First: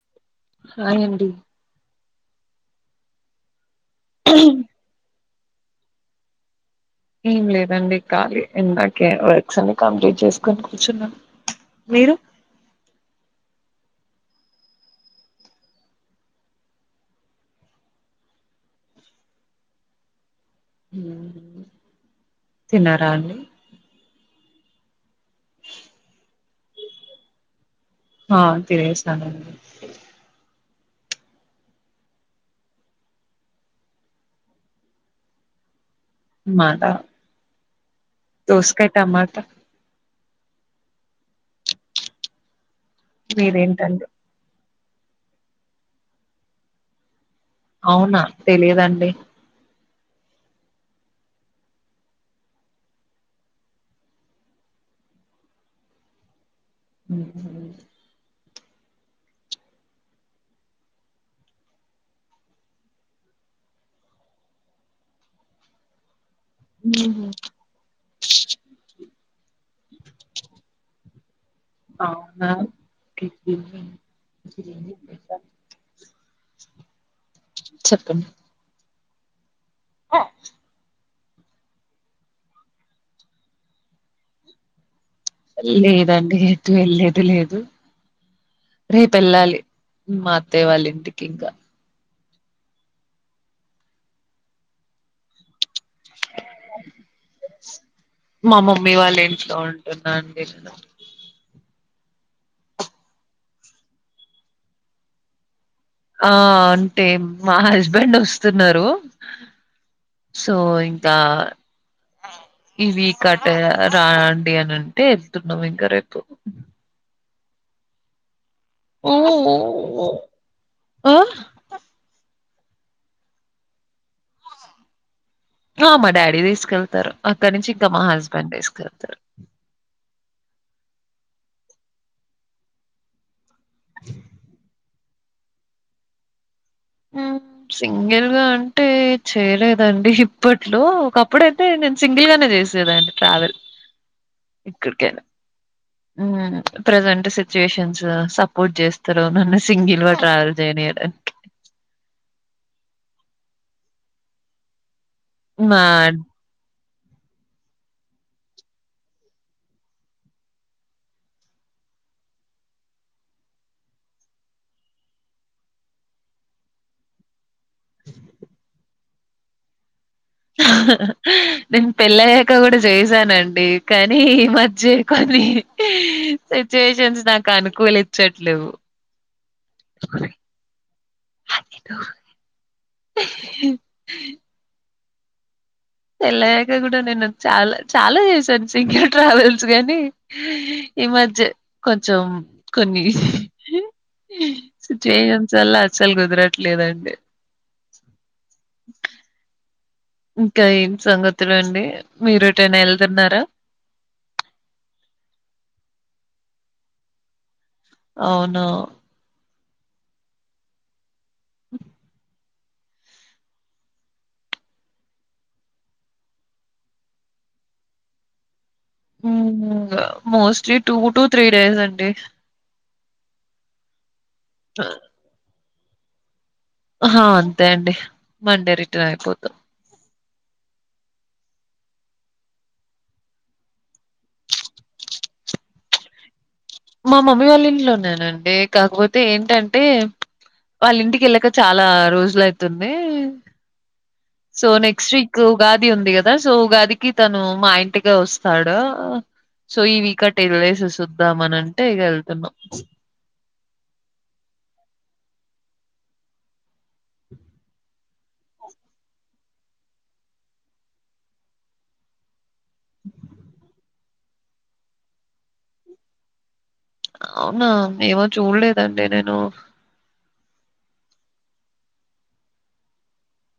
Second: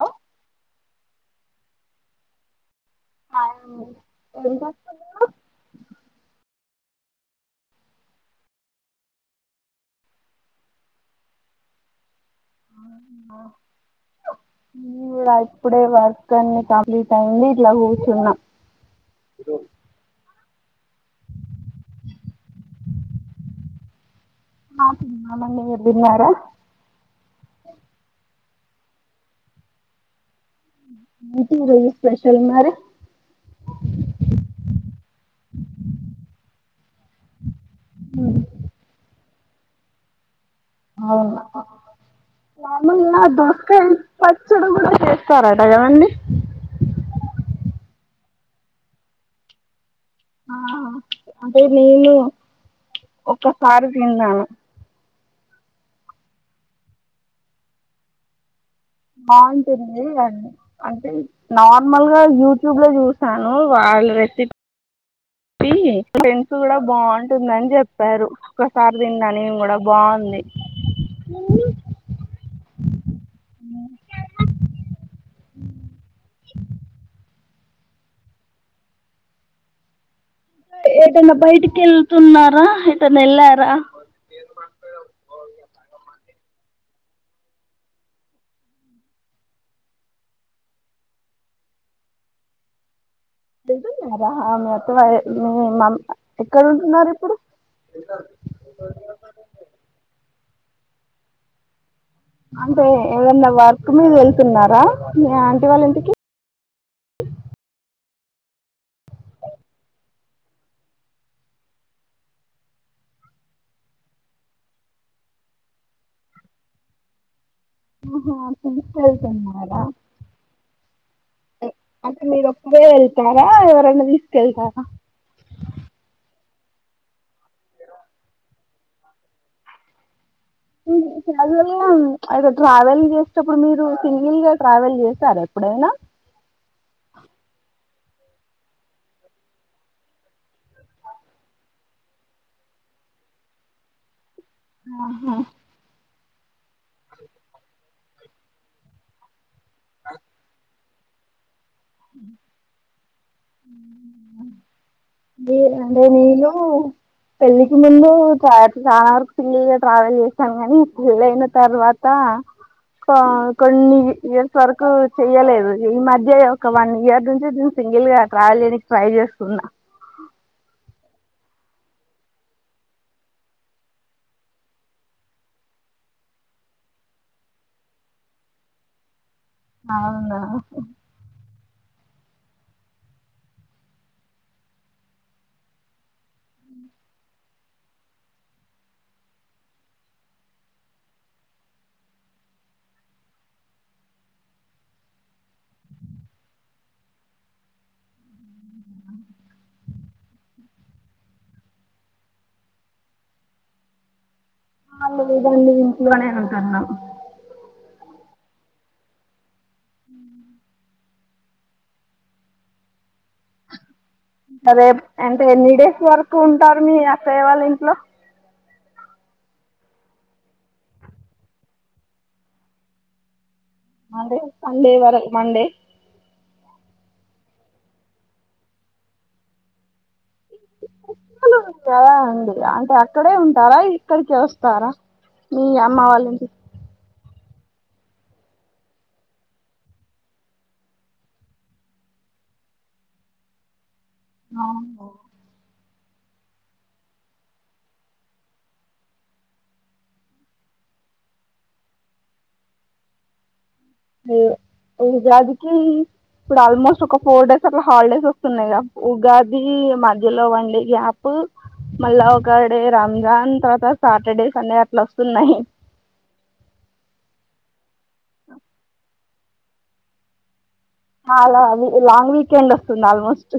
Hello hi అండి. Hi అండి ఏం చేస్తున్నారు ఏం లేదండి ఖాళీ ఇందాకే వర్క్స్ అన్ని కంప్లీట్ చేసుకుని కూర్చున్నాం. మీరు ఆ నిను కూడా ఇప్పుడే వర్క్ అన్ని కంప్లీట్ అయింది ఇట్లా కూర్చున్నా ఈ రోజు మ్మ్ తిన్నారా అండి. ఆ తిన్నామండి మీరు తిన్నారా. ఆ తినేసినాము అండి ఏంటి ఈరోజు స్పెషల్ వండారు [inaudible] మాట దోసకాయ టమాట అవున్ నార్మల్ గా దోసకాయ్ మీదేంటండి పచ్చ్ పచ్చడి కూడా చేస్తారట కాదండి. అవునా తెలియదండి. ఆ అదే నేను ఒక్కసారి తిన్నాను ఉ [inaudible] బాగుంటుంది అంటే నార్మల్ గా యూట్యూబ్ లో చూసాను. కాల్ రతే [unintelligible] ఫ్రెండ్స్ కూడా బాగుంటుందని చెప్పారు ఒకసారి తిన్నా నేను కూడా బాగుంది. అవునా చెప్పు ఆ ఏటన్న బయటికి ఎళ్తున్నారా ఎటైనా ఏళ్లారా. లేదండి ఎటు వెళ్ళేది లేదు. రేపు వెళ్ళాలి మా అత్తయ్య వాళ్ళ ఇంటికి ఇంకా వెళ్తున్నారా మీ అత్తవాళ్ళు మీ మ ఎక్కడ ఉంటున్నారు ఇప్పుడు మా మమ్మీ వాళ్ల ఇంట్లో ఉంటున్నాండి నీను అంటే ఏదన్నా వర్క్ మీద వెళ్తున్నారా వాళ్ళ ఇంటికి ఆ అంటే మా హస్బెండ్ వస్తు వస్తున్నారు సో ఇంకా ఇ వికాటే రాండి అని అంటే వెళ్తుతున్నాం ఇంకా రేపు ఆహా ట్రిప్ కి ఓ ఓ వెళ్తున్నారా ఓ ఆ అద మీరు ఒప్పువే వెళ్తారా ఎవరనా తీసుకెళ్తారా ఆ మా డాడీ తీసుకెళ్తారు అక్కడి నుంచి ఇంకా మా హస్బెండ్ తీసుకెళ్తారు కాజల అయితే ట్రావెల్ చేసేటప్పుడు మీరు సింగిల్ గా ట్రావెల్ చేస్త చె సార ఎప్పుడైనా సింగిల్ గా అంటే చేయలేదండి ఇప్పట్లో ఒకప్పుడయితే నేను సింగిల్ గానే చేసాను అ ట్రావల్ ఆహా ప్రజెంట్ సిచ్యుయేషన్స్ సపోర్ట్ చేస్తారు నన్ను సింగిన్ ట్రావెల్ చేయనిడం [inaudible] మా అంటే నీను పెళ్ళికి ముందు చ చాలా వరకు సిల్లిగా ట్రావెల్ చేస్తాం కాని స్కూల్ అయిన తర్వాత కొన్ని ఇయర్స్ వరకు చెయలేదు ఈ మధ్య ఒక వన్ ఇయర్ నుంచి దేను సింగిల్ గా ట్రావెల్ చేయడానికి ట్రై చేస్తున్నా నేను పెళ్ళయ్యాక కూడా చేశానండి కానీ ఈ మధ్య కొన్ని సిచ్యువేషన్స్ నాకు అనుకూలిచ్చట్లే అవునా [unintelligible] తెలగా కూడాడ నేనుంత చాలా చాలా చేశాను సింగర్ ట్రావెల్స్ గానీ ఈ మధ్య కొంచెం కొని సిచువేషన్స్ వల్ల అసలు కుదరట్లేదండి [inaudible] ఇంకా ఏం సంగతులు అండి మీరుటైనా వెళ్తున్నారా అ ఇు మనే వెతారు నవ అవును అ [inaudible] [inaudible] అరే అంటే ఎన్ని డేస్ వరకు ఉంటారు మీ అక్కడే వాళ్ళ ఇంట్లో mostly two to three days అండి మే సండే వరకు మండే హా అంతే అండి మండే రిటర్న్ అయిపోదు లు ఉ ఎలా అండి అంటే అక్కడే ఉంటారా ఇక్కడికి వస్తారా మీ అమ్మ వాళ్ళంటి మా మమ్మీ వాళ్ళ ఇంట్లో ఉన్నానండి కాకపోతే ఏంటంటే వాళ్ళ ఇంటికి వెళ్ళక చాలా రోజులయితుంది సో నెక్స్ట్ వీక్గా అది ఉంది కదా సో ఉగాదికి తను మా ఇంటిగా వస్తాడు సో ఈ వీక్ ఆ టెన్ డేస్ చూద్దాం అని అంటే వెళ్తున్నాం ఏ జదుకి ఇప్పుడు ఆల్మోస్ట్ ఒక ఫోర్ డేస్ అట్లా హాలిడేస్ వస్తున్నాయి ఉగాది మధ్యలో వన్ డే గ్యాప్ మళ్ళా ఒకకాడే రంజాన్ తర్వాత సాటర్డే సంండే అట్లా వస్తున్నాయి [inaudible] అవునా ఏమో చూడలేదండి నేను లాంగ్ వీకెండ్ వస్తుంది ఆల్మోస్ట్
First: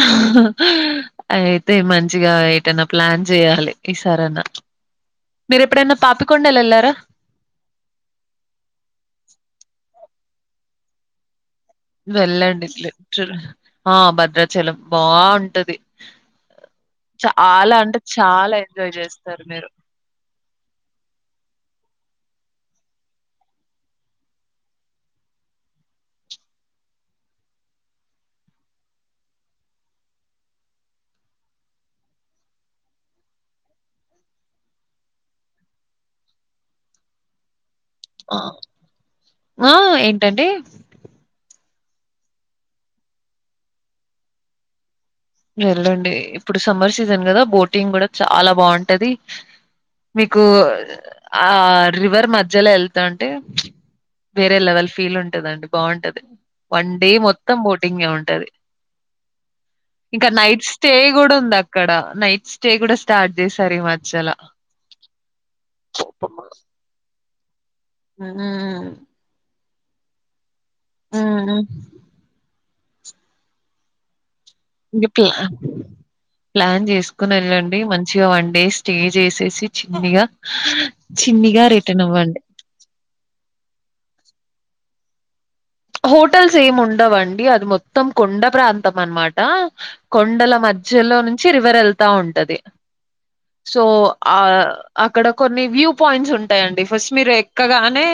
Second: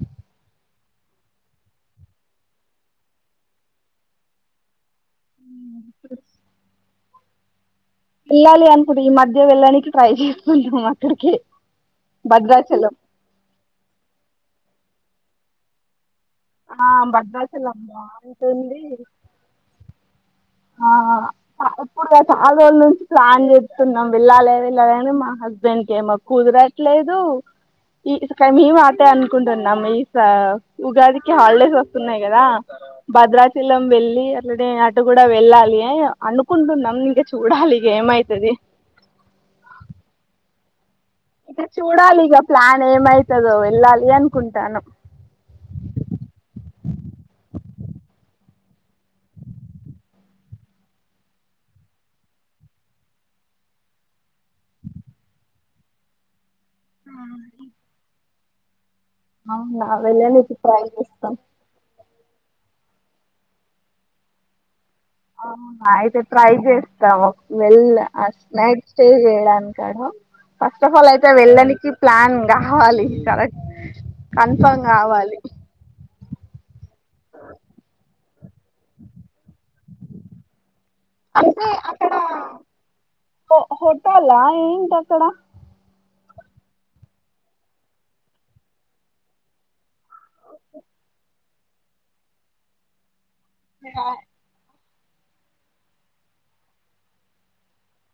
అ అయితే మంచిగా ఏటన్నా ప్లాన్ చేయాలి ఈ సరనా మీర ఎప్పుడైనా పాపికొండలు వెళ్లారా వెళ్ళాలి అనుకుం ఈ మధ్య వెళ్ళడానికి ట్రై చేసుకుంటాము అక్కడికి వెళ్ళండి భద్రాచలం [unintelligible] ఆ భద్రాచలం బావుంటది ఆ చాలా భద్రాచలం అంటే చాలా బాగుంటుంది ఎంజాయ్ చేస్తారు మీరు ఆ ఏప్పుడు చాల రోజుల నుంచి ప్లాన్ చేస్తున్నాం వెళ్ళాలి వెళ్ళాలని మా హస్బెండ్ క్ ఏమో కుదరట్లేదు దు ఈ మేము అటే అనుకుంటున్నాం ఈ స ఉగాదికి హాలిడేస్ వస్తున్నాయి కదా భద్రాచలం వెళ్లి అట్లనే అటు కూడా వెళ్ళాలి అనుకుంటున్నాం ఇంక చూడాలి ఇక ఆ ఏమైతది ఆ ఏంటండి ఇక చూడాలి ఇక ప్లాన్ ఏమైతదో వెళ్ళాలి అనుకుంటానమ్ వెల్ళండి ఇప్పుడు సమ్మర్ సీజన్ కదా బోటింగ్ కూడా చాలా బాగుంటది మీకు ఆ రివర్ మధ్యలో వెళ్తంటే వేరే లెవెల్ ఫీల్ ఉంటదండి బాగుంటది వన్ డే మొత్తం బోటింగే ఉంటది అవునా ఇంకా వెళ్ళనికి నైట్ ట్రై స్టే చేస్తాం కూడా ఉంది అక్కడ నైట్ స్టే కూడా స్టార్ట్ చేశారు ఈ మధ్యల అవున అయితే ట్రై చేస్తాము వెల్ నైట్ ఉమ్ స్టే చేయడానికి ఫస్ట్ ఆఫ్ ఆల్ అయితే ఉమ్ వెళ్ళనికి ప్లాన్ కావాలి సర కన్ఫం కావాలి ఇంక ప్లాన్ చేస్ తీసుకుని వెళ్ళండి మంచిగా వన్ డే స్టే చేసేసి చిన్నిగా చిన్నిగా అంటే రిటన్ అక్కడ అవ్వండి హో హోటా ఏంట్ అక్కడ హోటల్స్ ఎం ఉండవ్ అది మొత్తం కొండ ప్రాంతం అనిమాట కొండల మధ్య లో నుంచి రివర్ వెళ్తా ఉంటది [unintelligible] [inaudible] సో ఆ అక్కడ కొన్ని వ్యూ పాయింట్స్ ఉంటాయండి ఫస్ట్ మీరు ఎక్కగానే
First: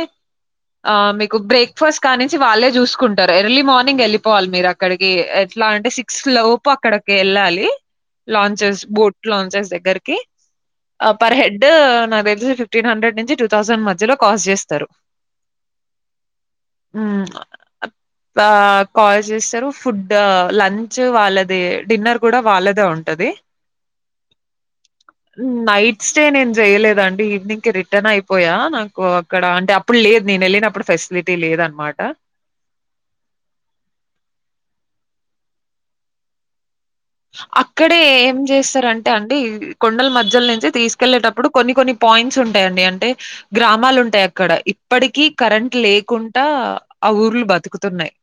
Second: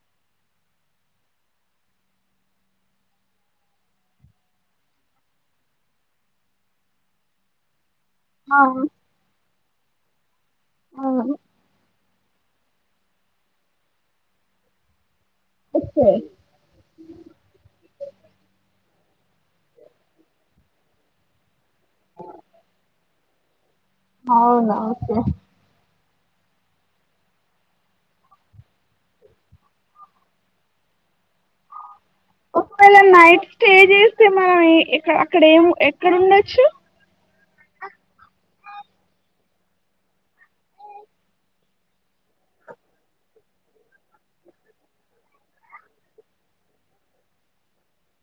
ఆ మీకు బ్రేక్ఫాస్ట్ కానీ చి వాళ్ళే చూసుకుంటారు ఎర్లీ మార్నింగ్ వెళ్ళిపోవాలి మీరు అక్కడికి ఎట్లా అంటే సిక్స్ లోపు అక్కడికి ఎల్ వెళ్ళాలి ఆ లాంచెస్ బోట్ లాంచెస్ దగ్గరికి ఆ పర్ హెడ్ న తెలిసి ఫిఫ్టీన్ హండ్రెడ్ నుంచి టూ థౌజండ్ మధ్యలో కాస్ట్ చేస్తారు ఒకే కాల్ చేస్తారు ఫుడ్ లంచ్ వాళ్ళదే డిన్నర్ కూడా వాళ్ళదే ఉంటది అవున ఓకే నైట్ స్టే నేను చేయలేద ఆండీ ఈవినింగ్ కి రిటర్ అయిపోయా నాకు అక్కడ అంటే అప్పుడు లేదు నేను వెళ్ళినప్పుడు ఫెస్ట్ సిలిటీ లేదన్ ఒకవేళ నైట్ స్టే చేస్తే మనం ఏ అక్కడ ఏం ఎక్కడ ఉండొచ్చు అక్కడే ఏం చేస్తారంటే అండి కొండల మధ్యల నుంచి తీసుకెళ్ళలేటప్పుడు కొన్ని కొన్ని పాయ్ ట్స్ ఉంటాయిడి అంటే గ్రామాలుంటాయి అక్కడ ఇప్పటికి కరెంట్ లేకుండా అవ్ ఊర్లు బతుకుతున్నాయి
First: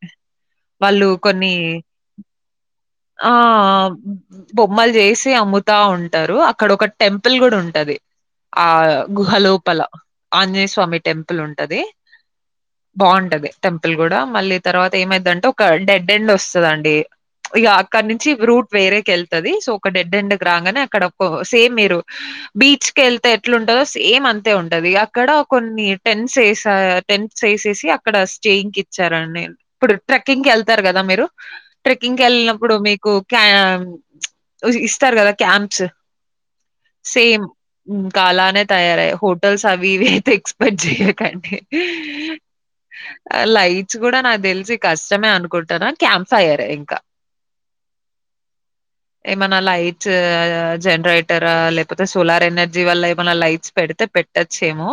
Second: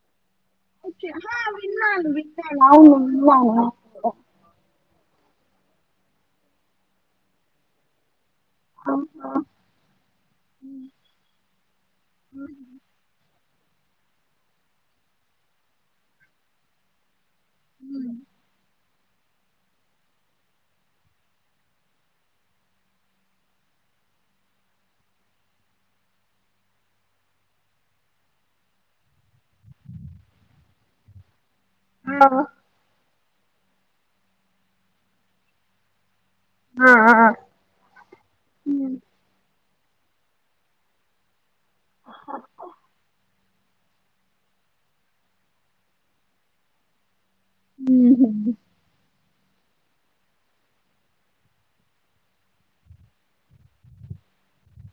ఒకే వాళ్ళు ఆహా కొన్ని విన్నాను విన్నాను అవును ఆ విన్నాను బొమ్మలు చేసి అమ్ముతా ఉంటారు అక్కడ ఒక టెంపుల్ కూడా ఉంటది ఆ ఆహా. గుహలోపల ఆంజనేయ స్వామి టెంపుల్ ఉంటది బాగుంటది టెంపుల్ కూడా మళ్ళీ తర్వాత ఏమైతుంటే ఒక డెడ్ ఎండ్ వస్తదండి ఇక అక్కడ నుంచి రూట్ వేరేక వెళ్తుది సో ఒక డెడ్ ఎండ్ గ్రాంగానే అక్కడ ఒక సేమ్ మీరు బీచ్ క వెళ్తే ఎట్లుంట సేమ్ అంతే ఉంటది అక్కడ కొన్ని టెన్ సేస్ టెన్ సేసేసి అక్కడ స్టేయి ఇచ్చార అండి ఇప్పుడు ట్రెక్కింగ్ వెళ్తారు కదా మీరు ట్రెక్కింగ్ వెళ్ళినప్పుడు మీకు క్యామ్ ఇస్తారు కదా క్యాంప్స్ సేమ్ ఇంకా అలానే తయారయ్య హోటల్స్ అవి ఇవి అయితే ఎక్స్పెక్ట్ చెయకండి అహు లైట్స్ కూడా నాకు తెలిసి కష్టమే అనుకుంటుర క్యాంప్ ఫైయరే ఇంకా ఉహు ఏమైనా లైట్స్ జనరేటర్ ఆ లేకపోతే సోలార్ ఎనర్జీ వల్ల ఏమైనా లైట్స్ పెడితే పెట్టచ్చు ఏమో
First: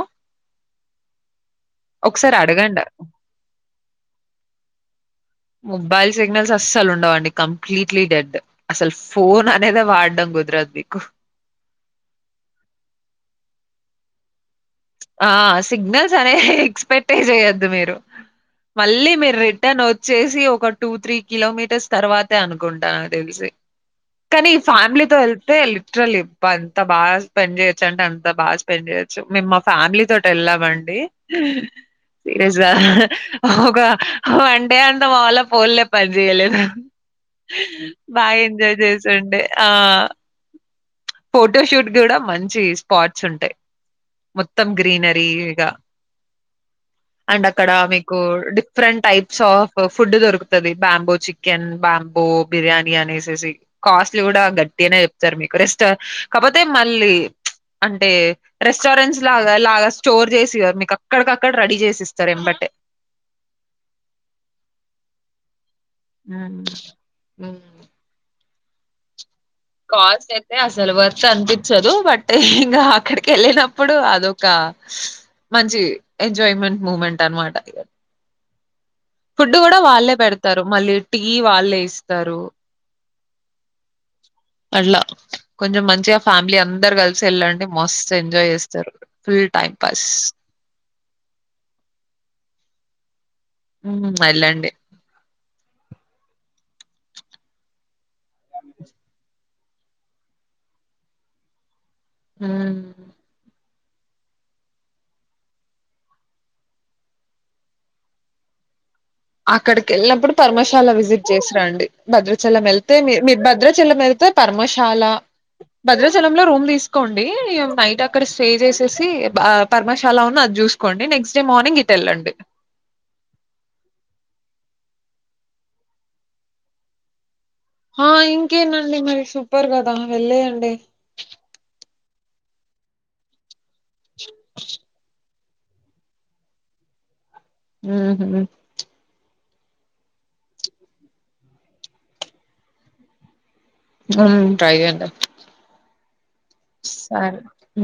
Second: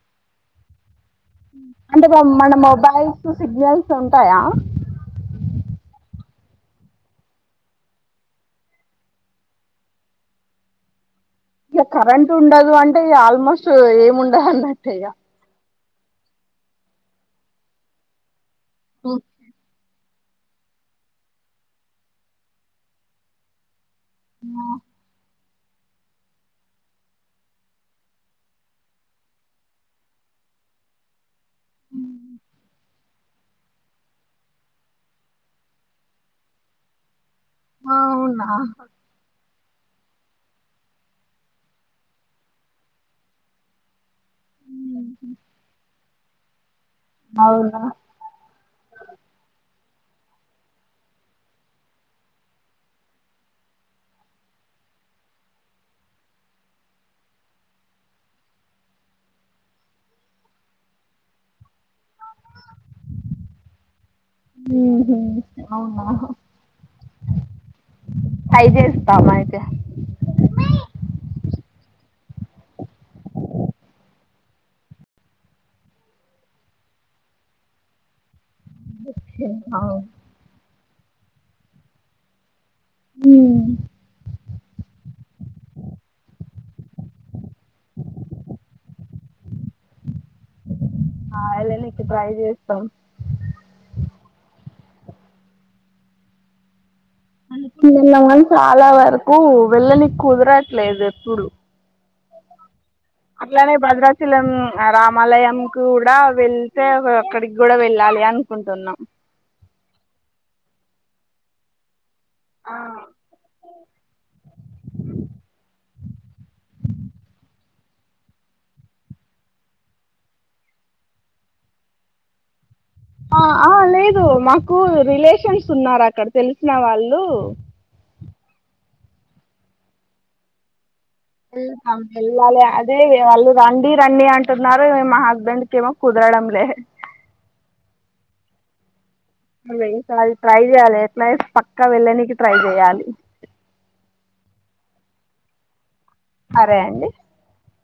అంటే బ మన అడగండి మొబైల్స్ సిగ్నల్స్ ఉంటాయా మొబైల్ సిగ్నల్స్ అసల్ ఉండవండి కంప్లీట్ ఇట్లీ డెడ్ అసలు ఫోన్ అనేది వాడమ్ కుదరద్ నీకు ఇక కరెంట్ ఉండదు అంటే ఇక ఆల్మోస్ట్ ఏము ఉండదు అన్నట్టే ఇక ఆ! సిగ్నల్స్ అనే ఎక్స్పెక్ట్ చేయొద్దు మీరు మళ్ళీ మీరు రిటర్న్ వ చ్చేసి ఒక టూ త్రీ కిలోమీటర్స్ తర్వాతే అనుకుంటాను తెలిసి కానీ ఈ ఫ్యామిలీతో ఏల్ అదే లిటరల్లీ అబ్బా అంత బాగా స్పెండ్ చేయొచ్చు అంటే అంత బాగా స్పెండ్ చేయొచ్చు మిమ్మ ఫ్యామిలీ తోటి వెళ్ళామండి సీరియస్గా ఒక వన్ డే అంత మా వొళ్ల పోన్లే పని చేయలేదు బాగా అవునా ఎంజాయ్ చేసి ఉండే ఆ ఫోటోషూట్ కూడా మంచి స్పాట్స్ ఉంటాయి మొత్తం గ్రీనరీగా అండ్ అక్కడ మీకు డిఫరెంట్ టైప్స్ ఆ ఫుడ్ దొరుకుతుంది బాంబో చికెన్ బాంబో బిర్యానీ అనేసేసి కాస్ట్ కూడా గట్ గట్టిగానే చెప్తారు మీకు రెస్ట్ ఆ కాకపోతే మళ్ళీ అంటే రెస్ట్ రెస్టారెంట్స్ లాగా లాగా స్టోర్ చేసి కాదు మీకు అక్కడికక్కడ రెడీ చేసి ఇస్తారు ఎంబటే ఉహు అవునా ఫైజి ఇస్తామయి కాస్ట్ అయితే అసలు వర్త్ అనిపించదు బట్ ఇంకా అక్కడికి వెళ్ళినప్పుడు అదొక మంచి ఎంజాయ్మెంట్ మూమెంట్ అనమాట ఫుడ్ కూడా వాళ్ళే పెడతారు మళ్ళీ టీ వాళ్ళే ఇస్తారు అట్లా కొంచెం మంచిగా ఫ్యామిలీ అం అందరు కలిసి వెళ్ళండి మస్త్ ఎంజాయ్ చేస్తారు ఫుల్ టైం పాస్ ఆ వెళ్ళ నీకి ట్రై చేస్తాం ఉ వెళ్ళండి పిల్లలమను చాలా వరకు వెళ్ళనికి కుదరట్లేదు ఎప్పుడు ఉ అట్లానే భద్రాచలం రామాలయం కూడా వెళ్తే అక్కడికి కూడా వెళ్ళాలి ఏ అనుకుంటున్నాం అక్కడికి వెళ్ళినప్పుడు పరమశాల విజిట్ చేసిరండి భద్రాచలం వెళ్తే మీ మీ భద్రాచలం వెళ్తే పర్మశాల భద్రాచలం లో రూమ్ తీసుకోండి నైట్ ఇగా అక్కడ స్టే చేసేసి పర్మశాల ఉన్న అది చూసుకోండి నెక్స్ట్ డే మార్నింగ్ ఇటు వెళ్ళండి ఆ ఆ లేదు మాకు రిలేషన్స్ ఉన్నారు అక్కడ తెలిసిన వాళ్ళు ఆ ఇంకేనండి మరి సూపర్ కదా వెళ్ళేయండి వెళ్ళాలి అదే వాళ్ళు రండి రండి అంటున్నారు మహాబ్ హస్బెండ్ కేమో కుదరడం లే ఉహు ఉన్నాయి ట్రై చేయ్యాలి ఎట్లా చేసి పక్కా వెళ్ళనికి ట్రై చేయాలి ఉ ట్రై అంట అరే అండి ఉ